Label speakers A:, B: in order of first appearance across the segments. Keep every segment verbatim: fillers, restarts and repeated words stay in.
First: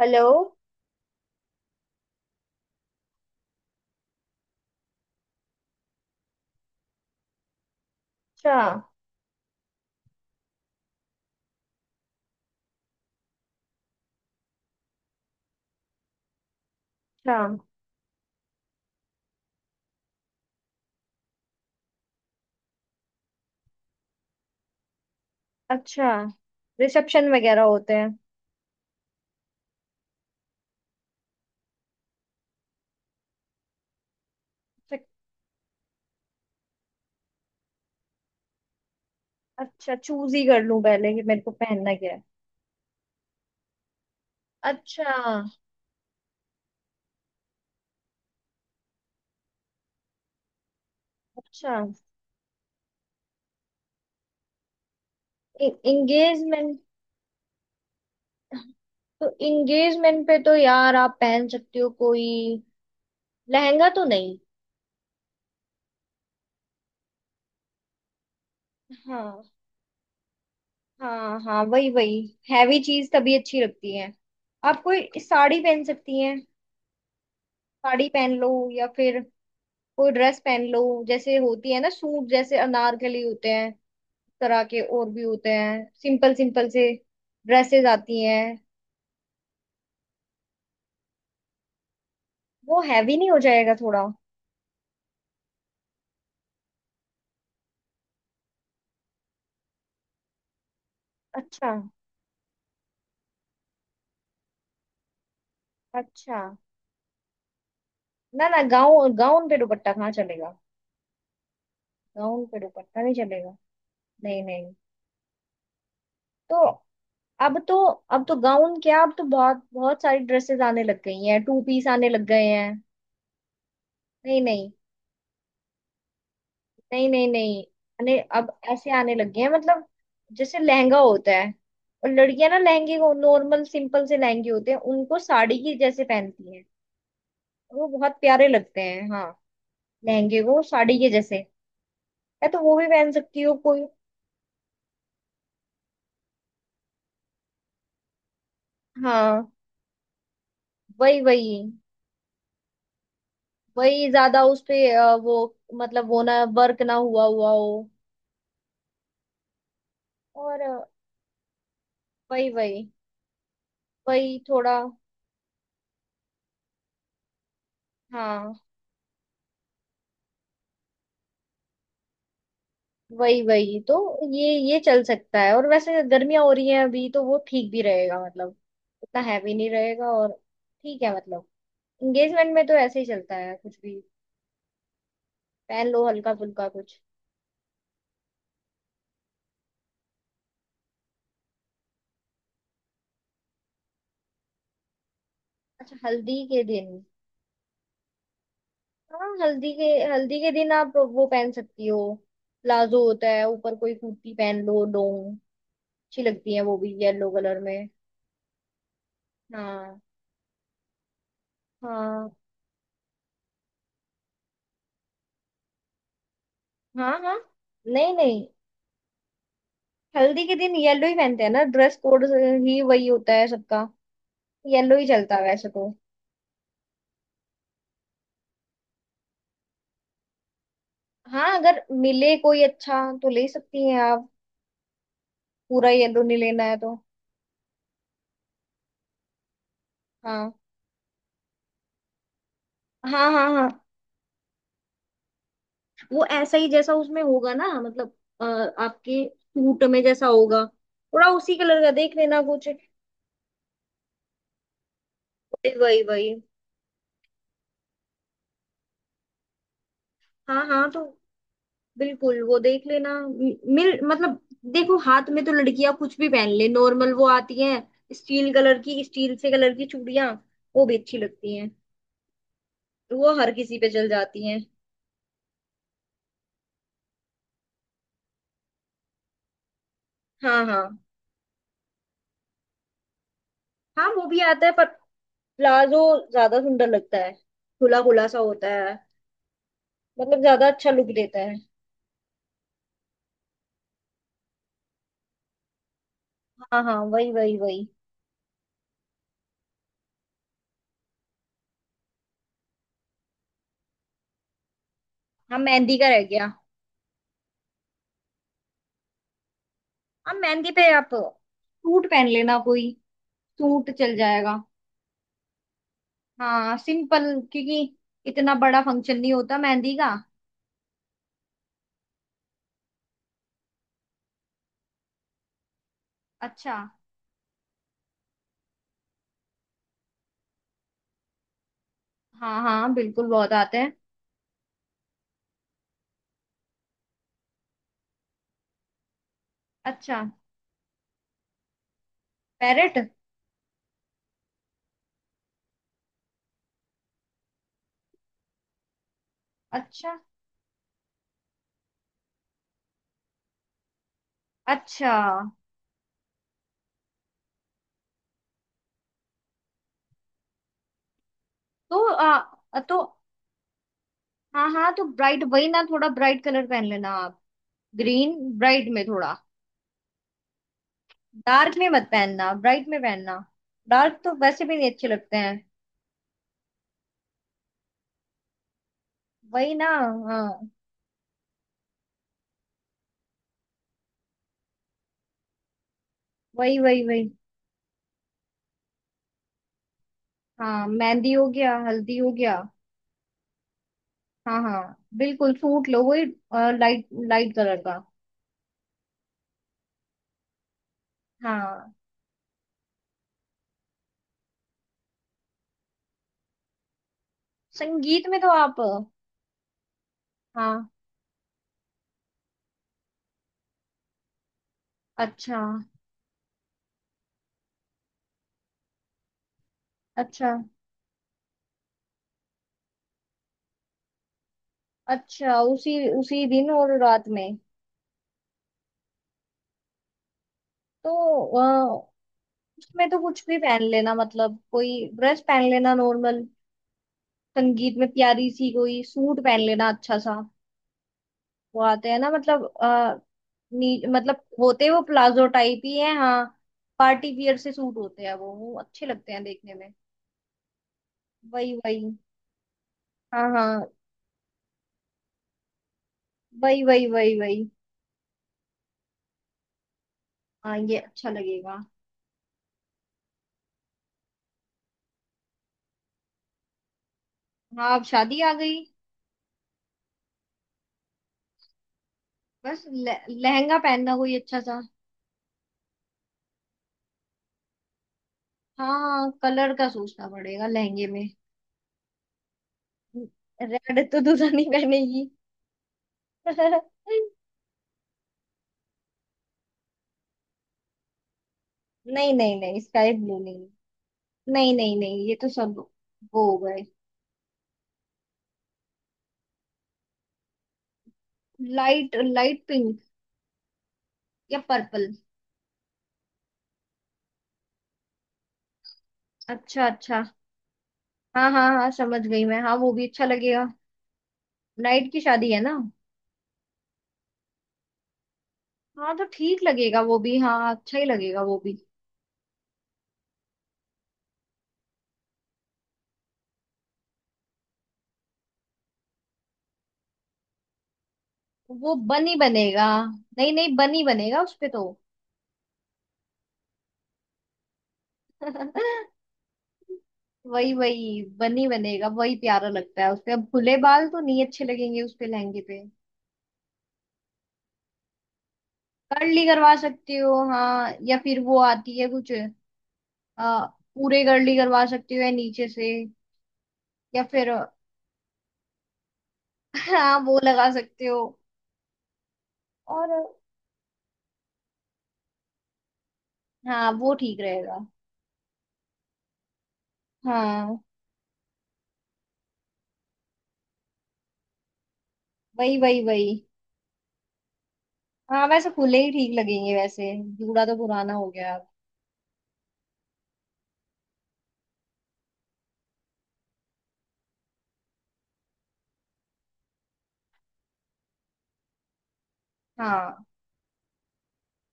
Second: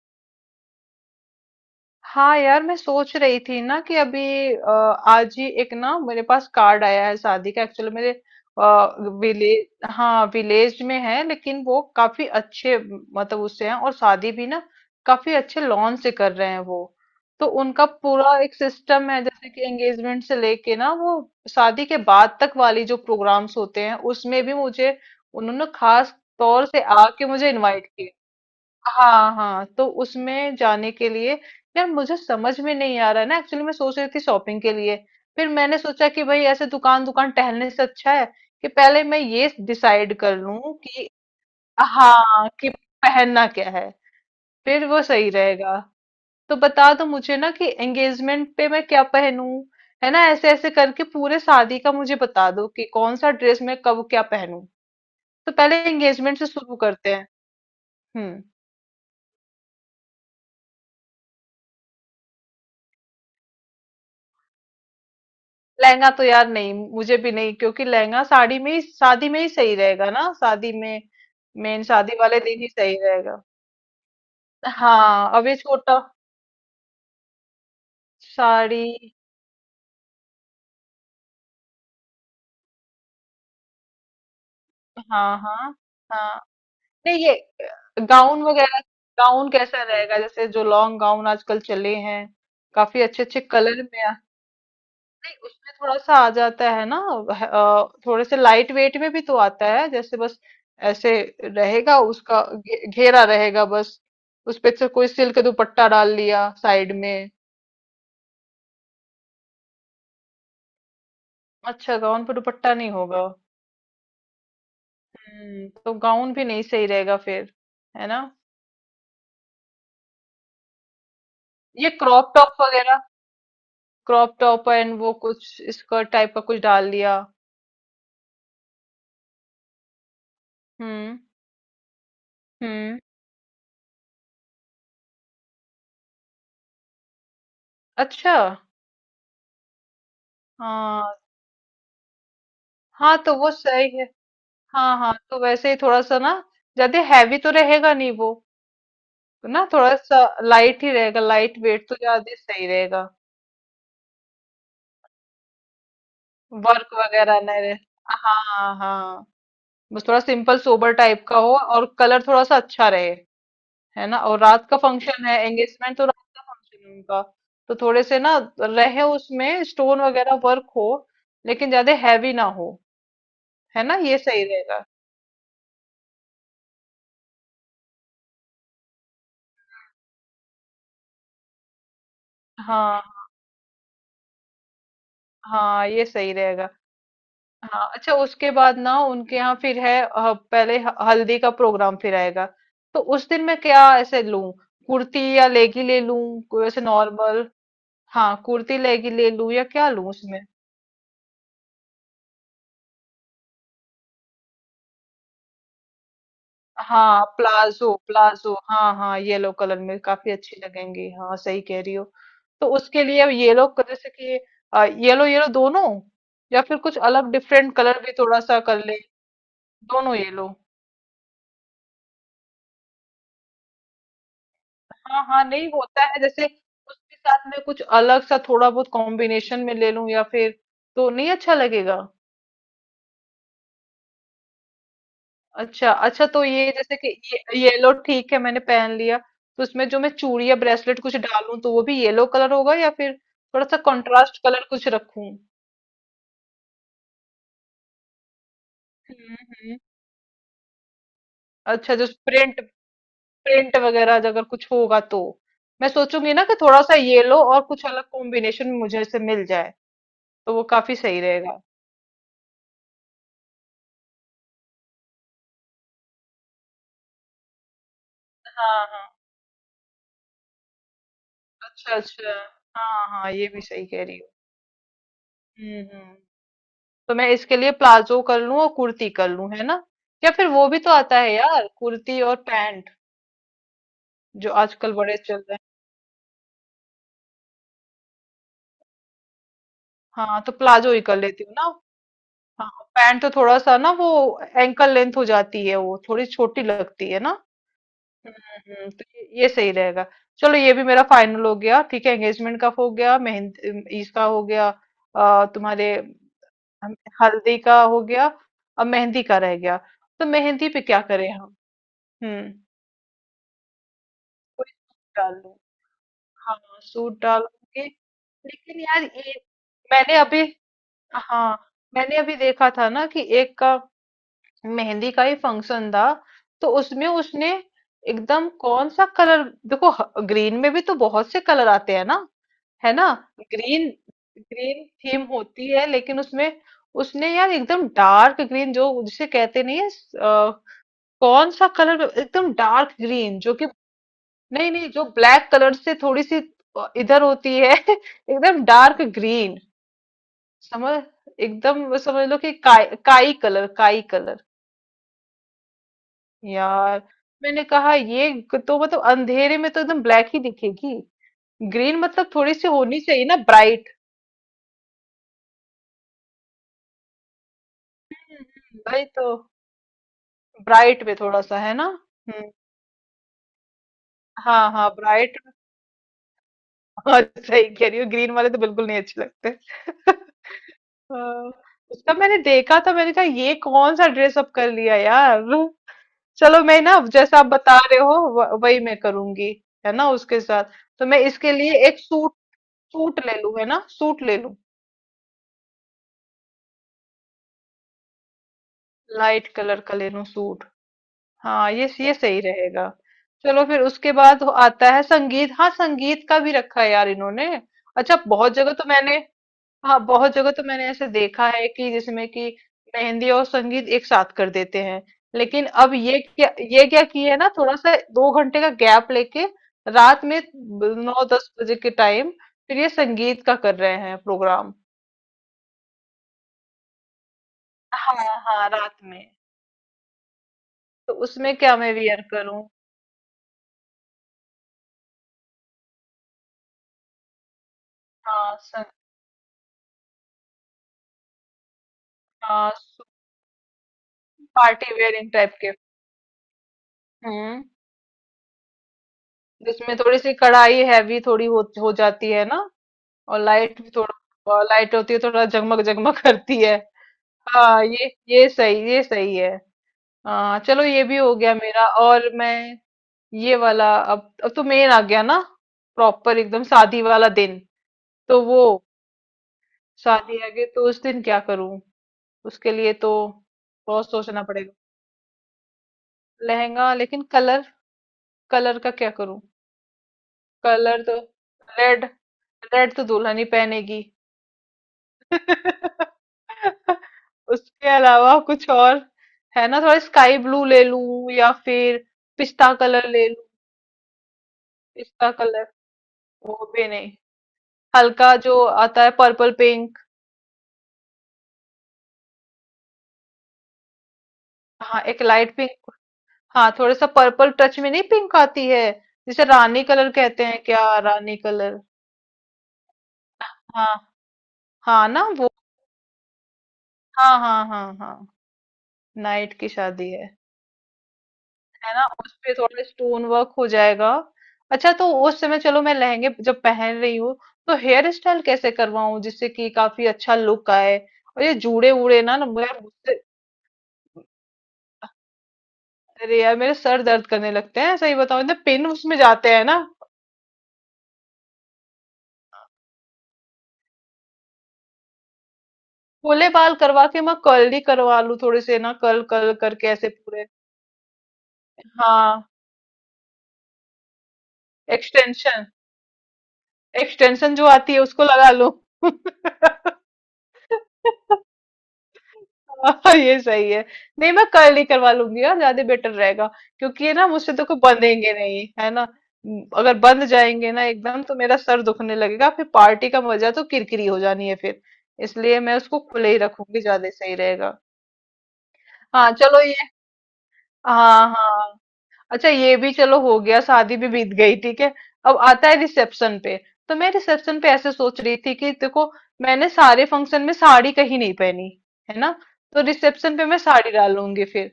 A: Hello.
B: हाँ यार मैं सोच रही थी ना कि अभी अ, आज ही एक ना मेरे पास कार्ड आया है शादी का। एक्चुअली मेरे
A: अच्छा।
B: विलेज, हाँ विलेज में है, लेकिन वो काफी अच्छे म, मतलब उससे हैं। और शादी भी ना काफी अच्छे लॉन से कर रहे हैं वो।
A: अच्छा।
B: तो उनका पूरा एक सिस्टम है, जैसे कि एंगेजमेंट से लेके ना वो शादी के बाद तक वाली जो प्रोग्राम्स होते हैं उसमें भी मुझे उन्होंने
A: अच्छा।
B: खास तौर से आके
A: रिसेप्शन
B: मुझे
A: वगैरह
B: इनवाइट
A: होते
B: किया।
A: हैं।
B: हाँ हाँ, तो उसमें जाने के लिए यार मुझे समझ में नहीं आ रहा है ना। एक्चुअली मैं सोच रही थी शॉपिंग के
A: अच्छा।
B: लिए, फिर मैंने सोचा कि भाई ऐसे दुकान दुकान टहलने से अच्छा है कि पहले मैं ये
A: अच्छा
B: डिसाइड
A: चूज
B: कर
A: ही कर
B: लूं
A: लूं
B: कि
A: पहले कि मेरे को पहनना क्या है।
B: हाँ, कि पहनना क्या है, फिर वो
A: अच्छा।
B: सही रहेगा। तो बता दो मुझे ना कि एंगेजमेंट पे मैं क्या पहनूं। है ना, ऐसे ऐसे करके पूरे
A: अच्छा।
B: शादी का मुझे बता दो कि कौन सा ड्रेस मैं कब क्या पहनूं। तो पहले एंगेजमेंट से शुरू
A: एंगेजमेंट।
B: करते हैं। हम्म।
A: तो एंगेजमेंट पे तो यार आप पहन सकती हो कोई लहंगा तो नहीं।
B: लहंगा तो यार नहीं, मुझे भी नहीं, क्योंकि लहंगा साड़ी में ही, शादी में
A: हाँ।
B: ही सही रहेगा ना, शादी में
A: हाँ हाँ
B: मेन
A: वही
B: शादी
A: वही।
B: वाले दिन ही
A: हैवी
B: सही
A: चीज तभी
B: रहेगा।
A: अच्छी लगती है। आप कोई
B: हाँ अब ये
A: साड़ी पहन
B: छोटा
A: सकती हैं। साड़ी पहन लो या
B: साड़ी।
A: फिर कोई ड्रेस पहन लो। जैसे होती है ना, सूट जैसे अनारकली होते हैं, इस तरह के और भी
B: हाँ
A: होते
B: हाँ।
A: हैं, सिंपल
B: हाँ
A: सिंपल से
B: नहीं ये
A: ड्रेसेस आती हैं।
B: गाउन वगैरह, गाउन कैसा रहेगा जैसे जो लॉन्ग गाउन आजकल चले हैं
A: वो
B: काफी
A: हैवी
B: अच्छे
A: नहीं हो
B: अच्छे
A: जाएगा
B: कलर में।
A: थोड़ा।
B: नहीं उसमें थोड़ा सा आ जाता है ना। वह- अ, थोड़े से लाइट वेट में भी तो आता है, जैसे बस ऐसे
A: अच्छा।
B: रहेगा, उसका घे- घेरा रहेगा बस। उस पे से कोई सिल्क दुपट्टा डाल
A: अच्छा।
B: लिया साइड में।
A: ना ना, गाउन गाउन पे दुपट्टा कहाँ चलेगा।
B: अच्छा, गाउन पे
A: गाउन पे
B: दुपट्टा नहीं
A: दुपट्टा नहीं
B: होगा।
A: चलेगा। नहीं नहीं।
B: हम्म, तो गाउन भी
A: तो
B: नहीं सही रहेगा फिर,
A: अब तो।
B: है ना।
A: अब तो गाउन क्या, अब तो बहुत बहुत सारी ड्रेसेस आने लग गई हैं, टू पीस
B: ये
A: आने लग
B: क्रॉप
A: गए
B: टॉप
A: हैं।
B: वगैरह, क्रॉप
A: नहीं
B: टॉप
A: नहीं
B: एंड वो कुछ स्कर्ट टाइप का कुछ डाल
A: नहीं
B: लिया।
A: नहीं नहीं। अने अब ऐसे आने लग गए हैं मतलब। जैसे लहंगा
B: हम्म
A: होता है, और लड़कियां ना लहंगे
B: हम्म।
A: को नॉर्मल सिंपल से लहंगे होते हैं उनको साड़ी के जैसे पहनती हैं। और वो बहुत
B: अच्छा।
A: प्यारे लगते हैं, हाँ। लहंगे को साड़ी के
B: हाँ
A: जैसे। या तो वो भी पहन
B: हाँ, तो
A: सकती
B: वो
A: हो कोई।
B: सही है। हाँ हाँ, तो वैसे ही थोड़ा सा ना, ज्यादा हैवी तो रहेगा नहीं वो,
A: हाँ
B: ना थोड़ा सा लाइट ही
A: वही
B: रहेगा,
A: वही।
B: लाइट वेट तो ज्यादा सही रहेगा।
A: वही ज्यादा उस पे अ, वो मतलब वो ना, वर्क
B: वर्क
A: ना हुआ
B: वगैरह
A: हुआ
B: नहीं
A: हो।
B: रहे, हाँ हाँ, बस थोड़ा सिंपल
A: और अ,
B: सोबर टाइप का हो और कलर थोड़ा
A: वही
B: सा
A: वही
B: अच्छा रहे। है ना।
A: वही
B: और रात
A: थोड़ा।
B: का फंक्शन है एंगेजमेंट, तो रात का फंक्शन है उनका, तो थोड़े से ना
A: हाँ
B: रहे उसमें स्टोन वगैरह वर्क हो, लेकिन ज्यादा हैवी ना हो।
A: वही वही
B: है ना,
A: तो।
B: ये सही
A: ये ये
B: रहेगा।
A: चल सकता है, और वैसे गर्मियां हो रही हैं अभी तो वो ठीक भी रहेगा मतलब। इतना हैवी नहीं रहेगा और ठीक है मतलब। एंगेजमेंट में तो ऐसे
B: हाँ
A: ही चलता है कुछ भी।
B: हाँ,
A: पहन लो
B: ये सही
A: हल्का फुल्का
B: रहेगा।
A: कुछ।
B: हाँ अच्छा, उसके बाद ना उनके यहाँ फिर है अ, पहले ह- हल्दी का प्रोग्राम फिर आएगा। तो उस दिन मैं क्या ऐसे लूं, कुर्ती या लेगी
A: अच्छा
B: ले लूं
A: हल्दी के
B: कोई ऐसे
A: दिन।
B: नॉर्मल। हाँ कुर्ती लेगी
A: हाँ
B: ले लूं या
A: हल्दी के।
B: क्या लूं
A: हल्दी
B: उसमें।
A: के दिन आप वो पहन सकती हो। प्लाजो होता है, ऊपर कोई कुर्ती पहन लो, लॉन्ग। अच्छी लगती है वो भी
B: हाँ
A: येलो कलर में।
B: प्लाजो प्लाजो, हाँ हाँ येलो कलर में
A: हाँ
B: काफी अच्छी लगेंगी, हाँ सही कह रही हो।
A: हाँ
B: तो उसके लिए येलो, जैसे कि येलो येलो दोनों, या फिर कुछ
A: हाँ
B: अलग
A: हाँ।
B: डिफरेंट कलर भी
A: नहीं
B: थोड़ा
A: नहीं।
B: सा कर ले, दोनों
A: हल्दी
B: येलो।
A: के दिन येलो ही पहनते हैं ना, ड्रेस कोड ही वही होता है सबका। येलो ही
B: हाँ
A: चलता है
B: हाँ,
A: वैसे
B: नहीं
A: तो।
B: होता है जैसे उसके साथ में कुछ अलग सा थोड़ा बहुत कॉम्बिनेशन में ले लूं, या फिर तो नहीं
A: हाँ
B: अच्छा
A: अगर
B: लगेगा।
A: मिले कोई अच्छा तो ले सकती हैं आप। पूरा
B: अच्छा
A: येलो
B: अच्छा,
A: नहीं
B: तो
A: लेना
B: ये
A: है तो।
B: जैसे कि ये येलो ठीक है, मैंने पहन लिया, तो उसमें जो मैं चूड़ी
A: हाँ
B: या ब्रेसलेट कुछ डालूं तो वो भी येलो कलर होगा, या फिर
A: हाँ हाँ
B: थोड़ा
A: हाँ।
B: सा कंट्रास्ट कलर कुछ रखूं।
A: वो ऐसा ही जैसा उसमें होगा ना, मतलब अ, आपके
B: हम्म हम्म।
A: सूट में जैसा होगा। थोड़ा उसी कलर का
B: अच्छा, जो
A: देख लेना
B: प्रिंट,
A: कुछ।
B: प्रिंट वगैरह अगर कुछ होगा तो
A: वही
B: मैं
A: वही
B: सोचूंगी
A: वही।
B: ना कि थोड़ा सा येलो और कुछ अलग कॉम्बिनेशन मुझे से मिल जाए तो वो
A: हाँ हाँ
B: काफी
A: तो
B: सही रहेगा।
A: बिल्कुल वो देख लेना, मि- मिल मतलब। देखो हाथ में तो लड़कियां कुछ भी पहन ले, नॉर्मल वो आती हैं स्टील कलर
B: हाँ
A: की,
B: हाँ।
A: स्टील से कलर की चूड़ियां, वो भी अच्छी लगती हैं।
B: अच्छा, अच्छा। हाँ, हाँ,
A: वो
B: ये
A: हर
B: भी
A: किसी
B: सही
A: पे
B: कह
A: चल
B: रही हो।
A: जाती हैं।
B: हुँ, हुँ। तो मैं इसके लिए प्लाज़ो कर लूँ और कुर्ती कर लूँ, है ना? या फिर
A: हाँ
B: वो भी
A: हाँ।
B: तो आता है यार, कुर्ती और पैंट
A: हाँ वो भी
B: जो
A: आता है, पर
B: आजकल बड़े चल रहे हैं।
A: प्लाजो ज्यादा सुंदर लगता है, खुला खुला सा होता है, मतलब
B: हाँ, तो
A: ज्यादा अच्छा
B: प्लाज़ो ही
A: लुक
B: कर
A: देता
B: लेती हूँ
A: है।
B: ना। हाँ, पैंट तो थोड़ा-सा ना वो एंकल लेंथ हो जाती है वो, थोड़ी छोटी
A: हाँ हाँ
B: लगती है ना?
A: वही वही वही।
B: हुँ, हुँ, तो ये ये सही रहेगा। चलो ये भी मेरा फाइनल हो गया, ठीक है? एंगेजमेंट का हो गया, मेहंद अम, इसका हो गया। अ,
A: हाँ
B: तुम्हारे।
A: मेहंदी का रह गया।
B: हम। हल्दी का हो गया और मेहंदी का रह गया। तो
A: हाँ
B: मेहंदी
A: मेहंदी
B: पे
A: पे
B: क्या
A: आप
B: करें हम।
A: सूट पहन
B: हम्म,
A: लेना कोई, सूट चल जाएगा।
B: कोई सूट डाल लूं। हाँ
A: हाँ
B: सूट
A: सिंपल।
B: डालूंगी।
A: क्योंकि इतना बड़ा
B: लेकिन यार
A: फंक्शन नहीं
B: ये,
A: होता मेहंदी का।
B: मैंने अभी, हाँ मैंने अभी देखा था ना कि एक का मेहंदी का ही फंक्शन था, तो
A: अच्छा।
B: उसमें उसने एकदम कौन सा कलर, देखो ग्रीन में भी तो बहुत से कलर आते हैं ना,
A: हाँ हाँ
B: है ना।
A: बिल्कुल, बहुत आते
B: ग्रीन,
A: हैं।
B: ग्रीन थीम होती है लेकिन उसमें उसने यार एकदम डार्क ग्रीन जो जिसे कहते नहीं है,
A: अच्छा।
B: कौन सा कलर, एकदम डार्क
A: पैरेट।
B: ग्रीन जो कि, नहीं नहीं, जो ब्लैक कलर से थोड़ी सी इधर होती है एकदम डार्क ग्रीन,
A: अच्छा।
B: समझ, एकदम समझ लो कि काई काई कलर, काई कलर
A: अच्छा।
B: यार। मैंने कहा ये तो मतलब अंधेरे में तो एकदम ब्लैक ही दिखेगी,
A: तो
B: ग्रीन मतलब थोड़ी सी
A: आ,
B: होनी
A: तो
B: चाहिए ना ब्राइट।
A: हाँ हाँ, तो ब्राइट वही ना, थोड़ा ब्राइट कलर पहन लेना आप। ग्रीन ब्राइट में
B: भाई तो
A: थोड़ा।
B: ब्राइट में थोड़ा सा, है
A: डार्क
B: ना।
A: में मत
B: हम्म,
A: पहनना, ब्राइट में पहनना। डार्क तो वैसे
B: हाँ
A: भी
B: हाँ
A: नहीं अच्छे लगते
B: ब्राइट,
A: हैं।
B: और सही कह रही हो, ग्रीन वाले तो बिल्कुल नहीं अच्छे लगते
A: वही ना। हाँ
B: हाँ, उसका मैंने देखा था, मैंने कहा ये कौन सा ड्रेस अप कर लिया यार। चलो
A: वही
B: मैं ना
A: वही वही।
B: जैसा आप बता रहे हो व- वही मैं करूंगी, है ना उसके साथ।
A: हाँ
B: तो मैं
A: मेहंदी हो
B: इसके
A: गया,
B: लिए एक
A: हल्दी हो
B: सूट,
A: गया।
B: सूट ले लूं, है ना सूट ले लूं,
A: हाँ हाँ बिल्कुल सूट लो वही, लाइट लाइट कलर का।
B: लाइट कलर का ले लूं सूट। हाँ ये
A: हाँ
B: ये सही रहेगा। चलो फिर उसके बाद आता है संगीत, हाँ संगीत का भी रखा है यार इन्होंने। अच्छा
A: संगीत में तो
B: बहुत जगह
A: आप।
B: तो मैंने, हाँ बहुत जगह तो मैंने
A: हाँ
B: ऐसे देखा है कि जिसमें कि मेहंदी और संगीत एक साथ कर देते हैं,
A: अच्छा।
B: लेकिन अब ये क्या, ये क्या किए, है ना, थोड़ा सा दो घंटे का गैप लेके रात में
A: अच्छा।
B: ब- नौ दस बजे के टाइम फिर ये संगीत का कर रहे हैं प्रोग्राम।
A: अच्छा उसी उसी दिन और रात में।
B: हाँ हाँ, रात में। तो
A: तो
B: उसमें क्या मैं
A: अ,
B: वियर करूं।
A: उसमें तो कुछ भी पहन लेना, मतलब कोई ड्रेस पहन लेना नॉर्मल। संगीत में प्यारी
B: हाँ
A: सी
B: सं,
A: कोई सूट पहन लेना अच्छा सा। वो आते हैं ना, मतलब
B: हाँ
A: आ, नी, मतलब होते
B: पार्टी
A: वो
B: वेयरिंग
A: प्लाजो
B: टाइप के।
A: टाइप ही है, हाँ। पार्टी वियर
B: हम्म,
A: से सूट होते हैं वो वो अच्छे लगते हैं देखने में।
B: जिसमें थोड़ी सी कढ़ाई हैवी थोड़ी हो,
A: वही
B: हो
A: वही।
B: जाती है ना, और
A: हाँ
B: लाइट भी
A: हाँ
B: थोड़ा लाइट होती है, थोड़ा जगमग जगमग करती है।
A: वही वही वही वही।
B: हाँ ये ये सही, ये सही है। हाँ
A: हाँ
B: चलो
A: ये
B: ये भी
A: अच्छा
B: हो गया
A: लगेगा।
B: मेरा, और मैं ये वाला, अब अब तो मेन आ गया ना, प्रॉपर एकदम शादी वाला दिन।
A: हाँ अब शादी
B: तो
A: आ
B: वो,
A: गई।
B: शादी आ गई तो उस दिन क्या करूं, उसके
A: बस
B: लिए तो
A: लह- लहंगा
B: बहुत
A: पहनना कोई
B: सोचना
A: अच्छा
B: पड़ेगा।
A: सा।
B: लहंगा, लेकिन कलर, कलर का क्या
A: हाँ
B: करूं।
A: कलर का सोचना पड़ेगा
B: कलर
A: लहंगे
B: तो
A: में।
B: रेड, रेड तो दुल्हन ही पहनेगी
A: रेड तो दूल्हा नहीं पहनेगी।
B: उसके अलावा कुछ और, है ना, थोड़ा स्काई ब्लू ले लूं या फिर
A: नहीं नहीं
B: पिस्ता
A: नहीं,
B: कलर
A: स्काई
B: ले
A: ब्लू
B: लूं,
A: नहीं। नहीं नहीं नहीं,
B: पिस्ता
A: ये तो
B: कलर,
A: सब वो हो
B: वो
A: गए।
B: भी नहीं। हल्का जो आता है purple pink,
A: light light pink या
B: हाँ
A: पर्पल।
B: एक लाइट पिंक, हाँ थोड़ा सा पर्पल टच में नहीं पिंक आती है, जिसे रानी
A: अच्छा
B: कलर
A: अच्छा।
B: कहते हैं क्या, रानी
A: हाँ हाँ
B: कलर।
A: हाँ, समझ गई मैं, हाँ वो भी अच्छा लगेगा।
B: हाँ हाँ
A: नाइट की
B: ना वो,
A: शादी है ना।
B: हाँ हाँ हाँ हाँ।
A: हाँ तो
B: नाइट
A: ठीक
B: की
A: लगेगा
B: शादी
A: वो
B: है
A: भी, हाँ अच्छा ही लगेगा वो भी।
B: है ना, उस पे थोड़ा स्टोन वर्क हो जाएगा। अच्छा तो उस समय चलो मैं लहंगे जब पहन रही हूँ तो हेयर स्टाइल कैसे करवाऊं जिससे कि काफी अच्छा लुक आए, और ये जूड़े
A: वो
B: उड़े
A: बन ही
B: ना ना,
A: बनेगा।
B: मुझे,
A: नहीं नहीं, बन ही बनेगा उसपे तो।
B: अरे यार मेरे सर दर्द करने लगते हैं, सही बताऊं, इतने पिन उसमें जाते हैं ना।
A: वही वही, बन ही बनेगा, वही प्यारा लगता है उसपे, अब खुले बाल तो नहीं अच्छे लगेंगे उसपे लहंगे पे।
B: खुले बाल करवा के मैं कर्ल ही करवा लूं, थोड़े से ना कर्ल
A: कर्ली
B: कर्ल
A: करवा
B: करके ऐसे
A: सकती हो,
B: पूरे।
A: हाँ, या फिर वो आती है कुछ
B: हाँ
A: आ, पूरे कर्ली करवा सकती हो, या
B: एक्सटेंशन,
A: नीचे से, या फिर।
B: एक्सटेंशन जो आती है उसको लगा लूं
A: हाँ वो लगा सकते हो। और
B: हाँ, ये सही है। नहीं मैं कर्ल ही करवा लूंगी यार, ज्यादा बेटर रहेगा,
A: हाँ
B: क्योंकि
A: वो
B: ये ना
A: ठीक
B: मुझसे तो
A: रहेगा।
B: कोई बंधेंगे नहीं, है ना। म, अगर बंध जाएंगे
A: हाँ
B: ना एकदम तो मेरा सर दुखने लगेगा, फिर पार्टी का मजा तो किरकिरी हो जानी है फिर, इसलिए
A: वही
B: मैं
A: वही
B: उसको
A: वही।
B: खुले ही रखूंगी, ज्यादा सही रहेगा।
A: हाँ वैसे खुले ही
B: हाँ
A: ठीक
B: चलो
A: लगेंगे
B: ये,
A: वैसे, जूड़ा तो पुराना हो
B: हाँ
A: गया अब।
B: हाँ, अच्छा ये भी चलो हो गया, शादी भी बीत गई, ठीक है। अब आता है रिसेप्शन पे, तो मैं रिसेप्शन पे ऐसे सोच रही थी कि देखो मैंने सारे फंक्शन में साड़ी कहीं नहीं पहनी, है ना, तो
A: हाँ
B: रिसेप्शन पे मैं साड़ी डालूंगी फिर,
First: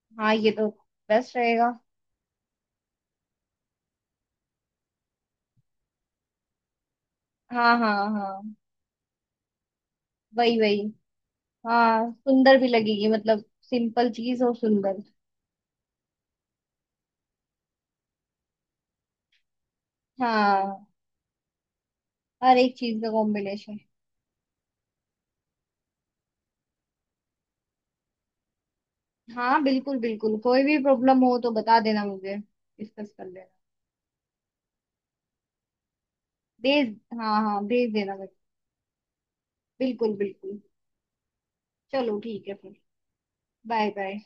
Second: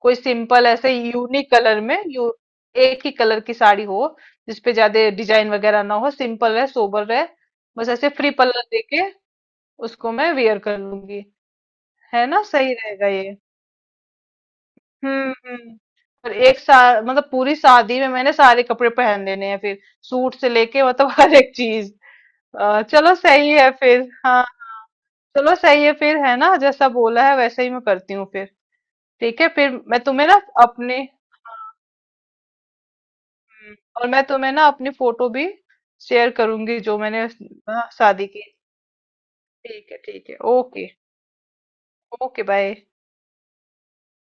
B: कोई
A: हाँ ये
B: सिंपल
A: तो
B: ऐसे
A: बेस्ट
B: यूनिक
A: रहेगा।
B: कलर में, यू एक ही कलर की साड़ी हो जिसपे ज्यादा डिजाइन वगैरह ना हो, सिंपल रहे, सोबर रहे,
A: हाँ
B: बस
A: हाँ
B: ऐसे फ्री
A: हाँ
B: पल्ला देके उसको मैं
A: वही
B: वेयर कर
A: वही।
B: लूंगी,
A: हाँ
B: है ना,
A: सुंदर भी
B: सही
A: लगेगी,
B: रहेगा ये।
A: मतलब सिंपल चीज और सुंदर।
B: हम्म हम्म। और एक साथ मतलब पूरी शादी में मैंने सारे कपड़े पहन लेने हैं फिर, सूट से लेके
A: हाँ
B: मतलब हर एक चीज।
A: हर एक
B: अ,
A: चीज का
B: चलो सही है
A: कॉम्बिनेशन।
B: फिर, हाँ चलो सही है फिर, है ना जैसा बोला है वैसे ही मैं करती हूँ फिर। ठीक है,
A: हाँ
B: फिर
A: बिल्कुल
B: मैं तुम्हें
A: बिल्कुल,
B: ना
A: कोई भी
B: अपने,
A: प्रॉब्लम हो तो बता देना मुझे, डिस्कस कर लेना।
B: हम्म, और मैं तुम्हें ना अपनी फोटो भी शेयर करूंगी
A: भेज
B: जो मैंने,
A: हाँ हाँ
B: हाँ,
A: भेज देना
B: शादी
A: मुझे।
B: की। ठीक है
A: बिल्कुल
B: ठीक है,
A: बिल्कुल।
B: ओके।
A: चलो
B: ओके
A: ठीक है फिर।
B: बाय।
A: Bye bye.